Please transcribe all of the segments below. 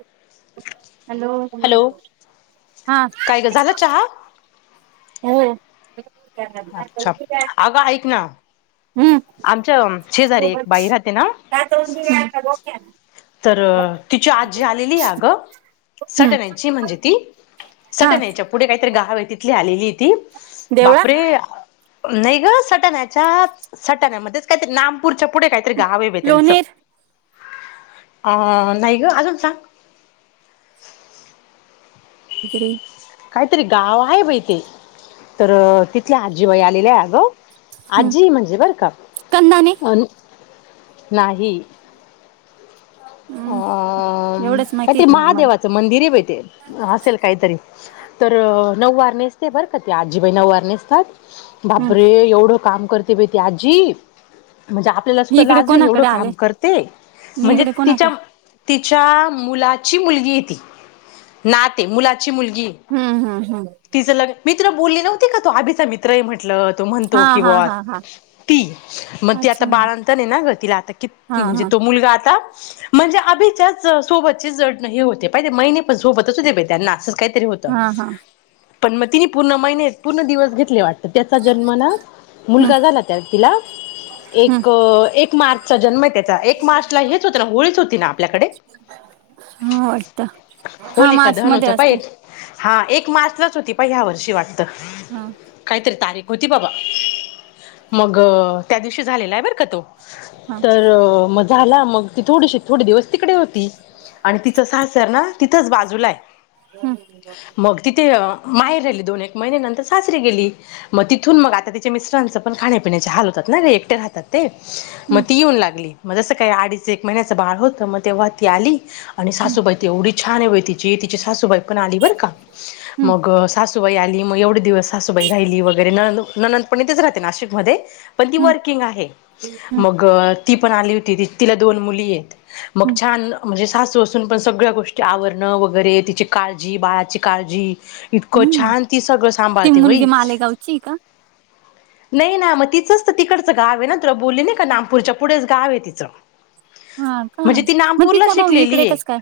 [inaudible] Hello hello हां काय ग झाला चहा? [unintelligible] हो [unintelligible] अगं ऐक ना - हम्म आमच्या शेजारी एक बाई राहते ना - तर तिची आजी आलेली आहे अग - हम्म सटनायची म्हणजे ती हा सटनायच्या पुढे काहीतरी गावे तिथली - आलेली ती देवळा बापरे - नाही ग सटण्याच्या सटण्यामध्येच काय ते नामपूरच्या पुढे काय - गाव आहे बाई त्यांच - लोणेर अ नाही ग अजून सांग - इकडं ये - काहीतरी गाव आहे बाई ते - तर तिथल्या आजीबाई आलेल्या अगं हम्म आजी म्हणजे बर का! कंदाने अन नाही. अ हम्म एवढेच का ते माहितीत मग मला महादेवाचं मंदिर आहे बाई ते हसेल काहीतरी - तर नऊवार नेसते बरं का ते आजीबाई नऊवार नेसतात. हम्म बापरे एवढं काम करते बाई ती आजी - म्हणजे आपल्याला मी सुद्धा इकडे लाजेल एवढं कोणाकडे आले काम करते मी म्हणजे इकडे तिच्या कोणाकडे - [inaudible] तिच्या मुलाची मुलगी य ती नाते मुलाची मुलगी [inaudible] हम्म हम्म हम्म [inaudible] मित्र बोलले नव्हती का तो आभीचा मित्रही म्हटल [inaudible] हा म्हणतो हा क हा हा त आ अच्छा बा तलाण हा हा [inaudible] तो मुलगा आता [inaudible] म्हणजे अभीच्याच सोबतची जड नाही होते पाहिे महिने पण सोबतच त्यांना असच का [inaudible] होत हा हा पण मतीनी पूर्ण महिनेत [inaudible] पुूर्ण दिवस घेतले वाटत त्याचा जन्म ना हम्म मुलगा झाला त्या तिला [inaudible] हम्म एक एक मार्चचा जन्म आहे त्याचा एक मार्चला हेच होत ना होळीच होती ना आपल्याकडे [inaudible] हा वाटत हा होलिका मार्च दहन मध्ये होतं असते [inaudible] हा एक मार्चलाच होती प ह्या वर्षी वाटत हा काहीतरी तारीख [inaudible] गोती बाबा मग त्या दिवशी झालेला आहे बरं का तो हा [inaudible] तर मग झाला मग ती थोडीशी थोडे दिवस तिकडे होती [inaudible] आणि तिचं सासर ना तिथंच बाजूला आहे [inaudible] हम [inaudible] मग तिथे [inaudible] माहेर राहिली दोन एक महिन्यानंतर सासरी गेली मग तिथून मग आता तिच्या मिस्ट्रांचं पण खाण्यापिण्याचे हाल होत [inaudible] ना रिएक्टर राहतात ते [inaudible] मग हम्म ती येऊन लागली मग जसं काय अडीच एक महिन्याचं बाळ होत मग तेव्हा ती आली [inaudible] आणि हम्म सासूबाई त एवढी छान आहे व तिची तिची सासूबाई पण [inaudible] हम्म मग [inaudible] सुबाई आली मग एवढे दिवस हा सुबाई राहिली वगैरे न ननंदपणी तेच राहते नाशिकमध्ये [inaudible] पण ती हम्म वर्किंग आहे हम्म मग ती पण आली होती तिला दोन मुली आहेत [inaudible] मग हम्म छान म्हणजे सासू असून पण सगळ्या गोष्टी आवरणं वगैरे तिची काळजी बाळा [inaudible] सत श्री अ काळ जी [inaudible] इतकं हम्म छान ती सगळं ती सांभाळते मुलगी भाई मालेगावची का [inaudible] नाही ना मग तिचंच तर तिकडचं गाव आहे ना तुला बोलली नाही का नामपूरच्या पुढेच गाव आहे तिचं हा का [inaudible] म्हणजे ती मग नामपूरला तिचा भाऊ इकडे शिकलेली आहे कस काय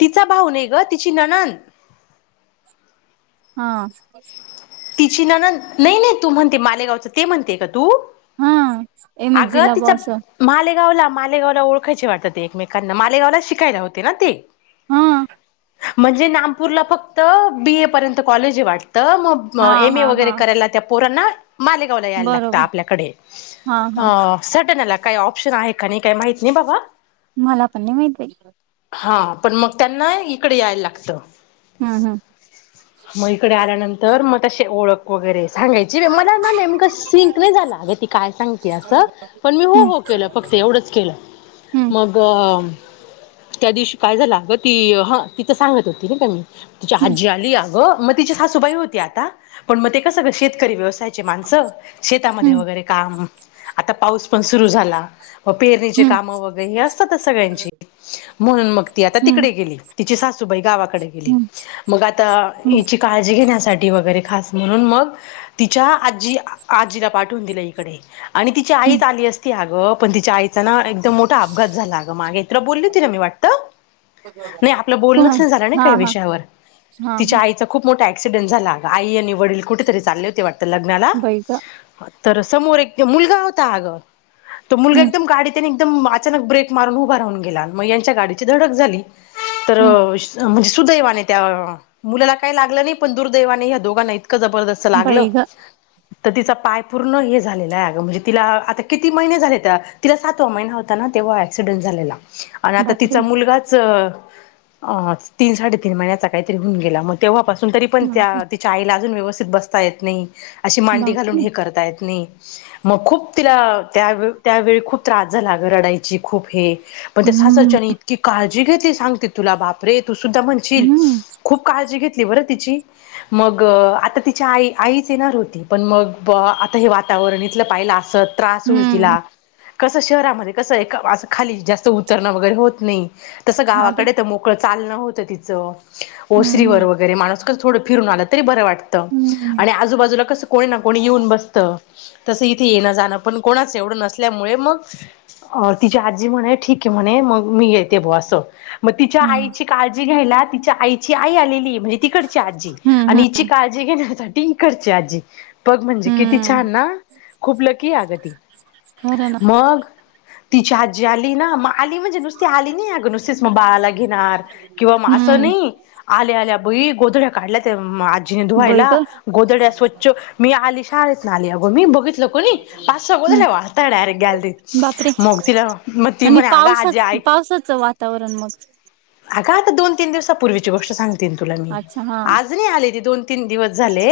त [inaudible] तिचा भाऊ नाही ग तिची नणन [inaudible] हा [inaudible] तिची ना नाही नाही तू म्हणते मालेगावचं ते म्हणते का तू [inaudible] हा एम [inaudible] एस जी अगं ला तिच्या बॉस मालेगावला मालेगावला ओळखायचे वाटतते ते एकमेकांना मालेगावला शिकायला होते ना ते [inaudible] [inaudible] हा [inaudible] म्हणजे नामपूरला फक्त बी ए पर्यंत कॉलेज वाटते [inaudible] तर हा मग एम ए हा वगैरे हा करायला त्या पोरांनाक [inaudible] मालेगावला यायला लागत बरोबर आपल्याकडे हा हा अ सटना लाग [inaudible] काही ऑप्शन आहे का नाही काही माहित नाही बाबा [inaudible] मला पण नाही माहित आहे [inaudible] हा पण मग त्यांना इकडे यायला लागतं हम्म [inaudible] मग इकडे आल्यानंतर मग तसे ओळख [inaudible] वगैरे सांगायची मला ना नेमकं सिंक नाही झाला अ ती काय सांग [inaudible] पण मी हो हम्म हो केलं फक्त एवढंच केलं हम्म मग [inaudible] त्या दिवशी काय झाला ग ती ह तिचं सांगत होती ना त्यां म [inaudible] तिच्या हम्म आजी आली अ गं मग तिची सासूबाई होती आता पण मग ते कसं ग श [inaudible] शेतकरी व्यवसायाचे माणस शेतामध्ये हम्म वगैरे काम आता पाऊस पण सुरू झाला [inaudible] पेरणीचे हम्म काम वगैरे हे असतातच सगळ्यांची म्हणून मग ती आता हम्म तिकडे गेली तिची सासू [inaudible] गावाकडे गेली हम्म मग आता हम्म हची काळजी घेण्यासाठी वगरे खास म्हणून मग तिच्या आजी आजीला पाठवून दिलं इकडे आणि तिची हम्म आईच आली असती अगं, पण तिच्या आई.. ना एकदम मोठा अपघात झाला अगं मागे इत्र बोलली होती ना मी वाटत? नाही आपलं बोलणच कोण नाही झालं ना हा काही हा विषयावर हा तिच्या हा आईच खूप मोठं.. ‌. क्सिडेंट झाला आई आणि वडील कुठेतरी चालले होते वाटत लग्नाला, बाई ग तर समोर एक... मुलगा होता अगं, तो मुलगा हम्म एकदम गाडी त्यानी.. अचानक ब्रेक मारून उभ राून गेला मच्या गाडीची धडक झाली. तर.. हम्म सुदैवाने त्या मुलाला काय लागलं नाही. पण, दुर्दैवाने या्या दोघां नाहीत.. इत जबरदस्त लागलं बाई ग तर तिचा पाय पूर्ण हे झालेला आहे. म्हणजे तिला आता किती महिने झाले? तिला सातवा महिना होता ना तेव्हा ऍक्सिडेंट झाला. आणि आता बापरे तिचा मुलगाच.. अ तीन साडेतीीन महिन्याचा काहीतरी होऊन गेला. मग तेव्हापास.. ून तरी पण त्या बापरे तिच्या आईला अजून व्यवस्थित बसता येत नाही. अशी मांडी घालून बापरे हे करता येत नाही. मग खूप तिला त्यावे त्यावेळी खूप त्रास झाला ग रडायची खूप हे.. पण त्या हम्म सासरच्यानी इतकी काळजी घेतली सांगते तुला बापरे! तू सुा म्हणशील, हम्म खूप काळजी घ.. त मग आ ति आई आईच येणार होती पण मग आ हे वातावर.. त पाहिलं अस त्रास होईल हम्म तिला. कसं शहरामध्ये कसं ए असं खाली जास्त उतरणं वगैरे होत नाही तसं हा बाई गावाकडे तर मोकळ. चालणं होतं तिचं, हम्म ओसरीवर, वगैरे माणूसकर थोडं फिरून आला तरी बरं वाटत. हम्म हम्म आणि आजूबाजूला कसं कोणी ना कोणी येऊन बसत. तसं इथे येणं जाणं पण कोणाच एवढं नसल्यामुळे मग.. अ तिची आजी म्हणे ठीक आहे, म्हणे मग.. मी येते ब अस मग तिच्या, हम्म आईची काळजी घ्यायला, तिच्या आईची आई आलेली. म्हणजे ती करची आजी, हम्म आणििची काळजी घेण्यासाठी करची आजी. पग म्हणजे किती? छान हम्म ना खूप लकी अगं ती. खरं ना मग.. तिच्या आजी आली ना.. आली म्हणजे नुसती आली नाही अगं, नुसतीच मग बाळाला घेणार किंवा मग असं हम्म नाही आल्या आल्या ब.. गोधड्या काढल्या आजी बाई ुवायला ग गोधड्या स्वच्छ मी आली.. हत नाली अ ग म ब.. हम्म पाडायरे बापरे मग त.. आणि पावसाच पावसाचं वातावरण मग. अगा आता दोन तीन दिवसा पूर्वीची गोष्ट सांगते तुला मी, अच्छा हा आज नाही आले ती दोन.. तीन दिवस झाले,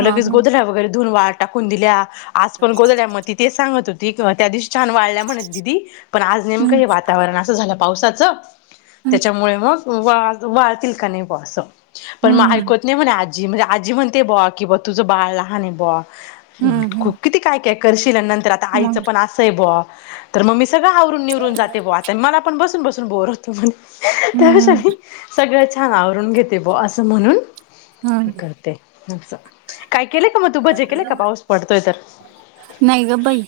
हा हा गोधरा वगैरे धुन वाळ टाकून दिल्या.. आज पण बोलल्या, मग ति तेच सांगत होती त्या दिशी.. छान वाढल्या म्हणत दिदी, पण आज नेमकं हम्म हे वातावरण असं झालं पावसाचं.. हम्म त्याच्यामुळे मग वा वाळतील का नाही वा असं? पण मग हम्म ऐकत नाही म्हणे.. ी म्हणजे आजी म्हणते ब कि बा तुझं बाळ लान आहे. ब हम्म हम्म किती काय?.. शील नंतर आता आईचं मग पण असंय ब तर मग मी सगळं आवरून निवरून जाते ब मला पण बस.. ून बसून बोर होतो म्हणे. त्यावेष, हम्म सगळं छान आवरून घेते बो असं म्हणून.. हम्म करते अस.. काय केले का मग तू बजे केले का पाऊस पडतोय तर? नाही ग बाई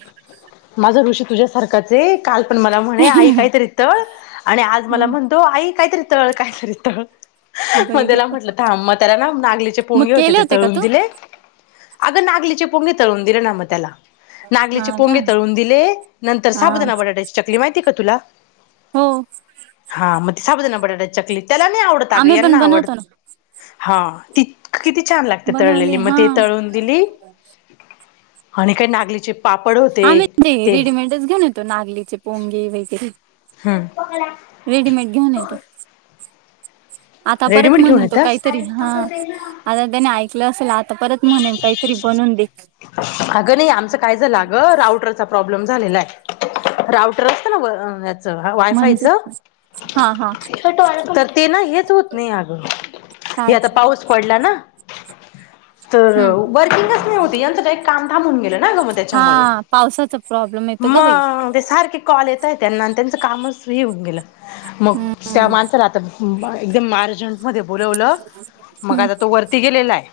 माझ ऋषी.. सार काल पण मला म्हणे, आई काहीतरी तळ आणि आज मला म्हण.. हम्म हो आई काहीतरी तळ काय तरी तळ. मग बाई ग त्याला म्हटलं थां मग त्याला ना, नागलीचे मग पोंगे होते केले ते का तळून तू दिले. अगं नागलीचे पोंगे तळवून दिले ना मग त्याला. हा नागलीचे का पोंगे तळून दिले. नंतर, हा साबुदाणा बटाट्याची चकली माहिती का तुला? हो. बटाट चकली त्याला नाही आम्ही पण आवडतना आवडत. बनवतो ना ह कि.. छान लागते बनवले तळलेली मग हा ते तळून दिली. आणि काय नागलीची.. आम्ही ते रेडीमेडच घेऊन येतो नागलीचे पोंगे वगैरे. हम्म रेडीमेड घेऊन येतो. आता परत रेडीमेड घेऊन म्हणेल तो येतास? काहीतरी हा आता त्याने ऐकलं असेल आता परत म्हणेल काहीतरी. बनवून दे. अगं नाही आमचं काय ज लाग राऊटरचा प्रॉब्ले लेम झालेला हाय, राऊंटर असत ना वार वायफायच, म्हणजे हा हा तर ते ना हेच होत नाही अग, हे काय आता पाऊस पडला ना. तर हम्म वर्किंगच नाही होतय, यांच डायरेक्ट काम थांबून गेलं ना ग म हा त्याच्यामुळे. पावसाचा प्रॉब्लेम येतो ग बाई मग ते सारखे कॉल येतय त्यांना आणि त्यांचं कामच हे होऊन गेलं. मग हम्म त्या माणसाला आता एकदम मर्जंटमध्ये. बोलवलं मग हम्म आता तो वरती गेलेला आहे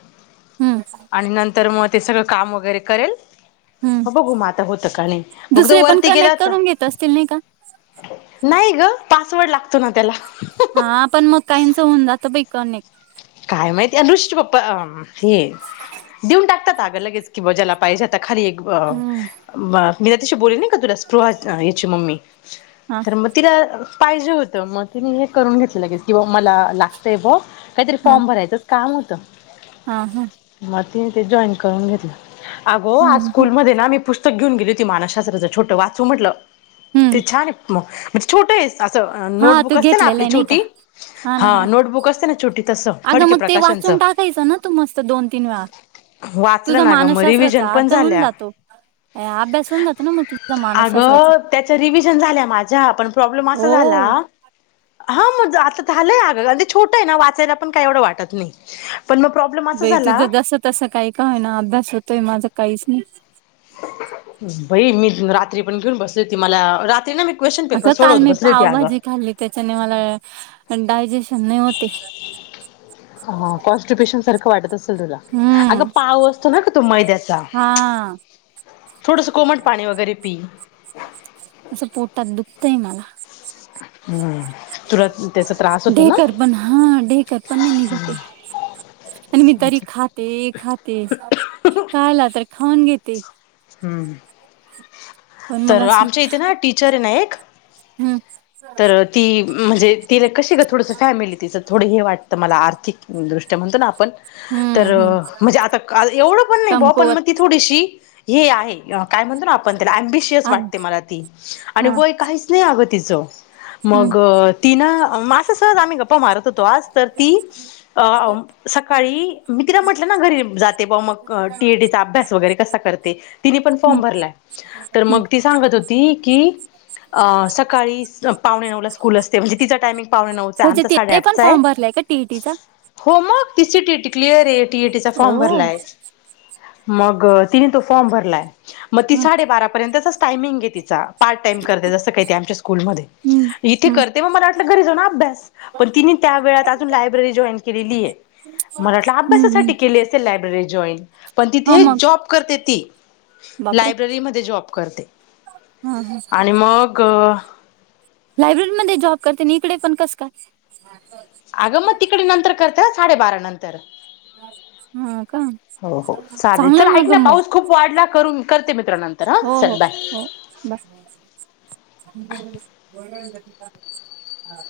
हम्म आणि नंतर मग ते सगळं काम वगैरे करेल, हम्म बघू म आता होतं का नाही. मग तो दुसरे पण वरती गेला कनेक्ट होता. करून घेत असतील नाही का? नाही ग पासवर्ड लागतो ना त्याला. हा पण मग काहीच होऊन जातं बाई कनेक्ट. काय माहिती अनुशचे पप्पा अम हे. देऊन टाकतातग आग लगेच की बा जाला पाहिजे आता खाली एक, अ हम्म मग मी त्याच्याशी बोलली नाही का तुला स्पृहा, याची मम्मी. हा तर मग तिला पाहिजे होतं मग तिने हे करून घेतलंगेल की बा मला लागतंय बा. हा फॉर्म भरायचंच काम होतं. हा हम. जॉन करून घेतल, आग आज हम्म स्कूल हम्म मधे ना मी पूस पुस्तक घेऊन गेली होती मानास शास्त्राचं छोट वाचू म्हटलं, ते हम्म. छान आहे मग म्हणजे छोटं आहे. असं अ हा तू नोटबुक असते ना घेतलेला आपली आहे नाही का छोटी हा नोटबुक असते ना छोटी तस. अगं मग ते वाचून टाकायचं ना तू मस्त दोन तीन वेळा. वाचलं तुझा ना ग म रिव्हजन मानसशास्त्राचा पण अर्थ होऊन झाल्या. जातो. अभ्यास होऊन जातो ना मग तुझा अग मानसशास्त्राचा त्याच्या रिव्हजन झाल्या माझ्या पण प्रॉब्लेम अस झा ला. हो हा मग आता झालंय आग आणि ते छोटं आहे ना वाचायला पण काही एवढं वाटत नाही. पण मग प्रॉब्लेम असा बाई झाला तुझं जस तसं काही का होईना अभ्यास होतोय माझं काहीच नाही. बाई मी रात्री पण घेऊन बसलीती मला रात असं काल मी पावभाजी खाल्ली त्याच्याने मला, डायजेशन नाही होते. हा कॉन्स्टेपेशन सारखं वाटत आस तुला. अग हम्म पाऊ असतो ना गतो मैद्याचा. हा थोडस कोमट पाणी वगैरे पी असं पोटात दुखतय मला. हम्म. तुला त्याचा त्रास होतो ना? डेकर पण हा डेकर पण नाही निघतं ये. आणि मी तरी अच्छा. खाते खाते, खयला तर खाऊन घेते. हम्म. पण मग तर असं आमच्या इथे ना टीचर आहे ना एक. हम्म तर ती म्हणजे तिला कशीग थोडस फॅमिली तिचं थोडं हे वाटतं मला आर्थिक दृष्टया, म्हणतो ना आपण हम्म तर हम्म म्हणजे आता एवढं पण नाही पण कमकुवत मग ती थोडीशी हे आहे काय म्हणतो ना आपण त्याला अम्बिशियस आ वाटते मला ती आणि हा वय काहीच नाही अगत ती तिचा. हम्म मग तिना मा आस सहज आम्ही गप्पा मारत तो आज, तर ती अम सकाळी मी तिला म्हटलं ना घरी जाते बा मग. टीएडीचा अभ्यास वगैरे कसा करते तिने पण हम्म फॉर्म भरला तर हम्म मग ती सांगत होती की, अ सकाळी पावणे नऊला स्कूल असते म्हणजे तिचा टायमिंग पावणे नऊचा हाय म्हणजे आमचा तिथे पण साडेआठचा आहे फॉर्म भरलाय का टीईटीचा हो मग ती सीटीटी क्लिअर ए. टीएटी चा ओ फॉर्म भरला आहे. मग तिने तो फॉर्म भरलाय मग ती हम्म साडेबारापर्यंतचाच टायमिंग आहेे तिचा पार्ट टाइम करते जसं काय ते आमच्या स्कूलमध्ये हम्म इथे हम्म करते म मला वाटलं घरी जाऊ ना अभ्यास पण तिने त्या वेळात अजून लायब्ररी जॉईन केलेली आहे मराठ हम्म अभ्यासासाठी केली असेल लायब्ररी जॉईन पण हा तिथे मग जॉब करते ती बापरे लायब्ररीमध्ये जॉब करते हा हा आणि मग लायब्ररीमध्येध्ये जॉब करते ना इकडे पण कस का अगं मग तिकडे नंतर करते साडेबारा नंतर हा का हो हो चालेल चल चांगलं ऐक ग ना मग पाऊस खूप वाढला करून करते मित्र नंतर हा हो हो चल बाय हो बाय हा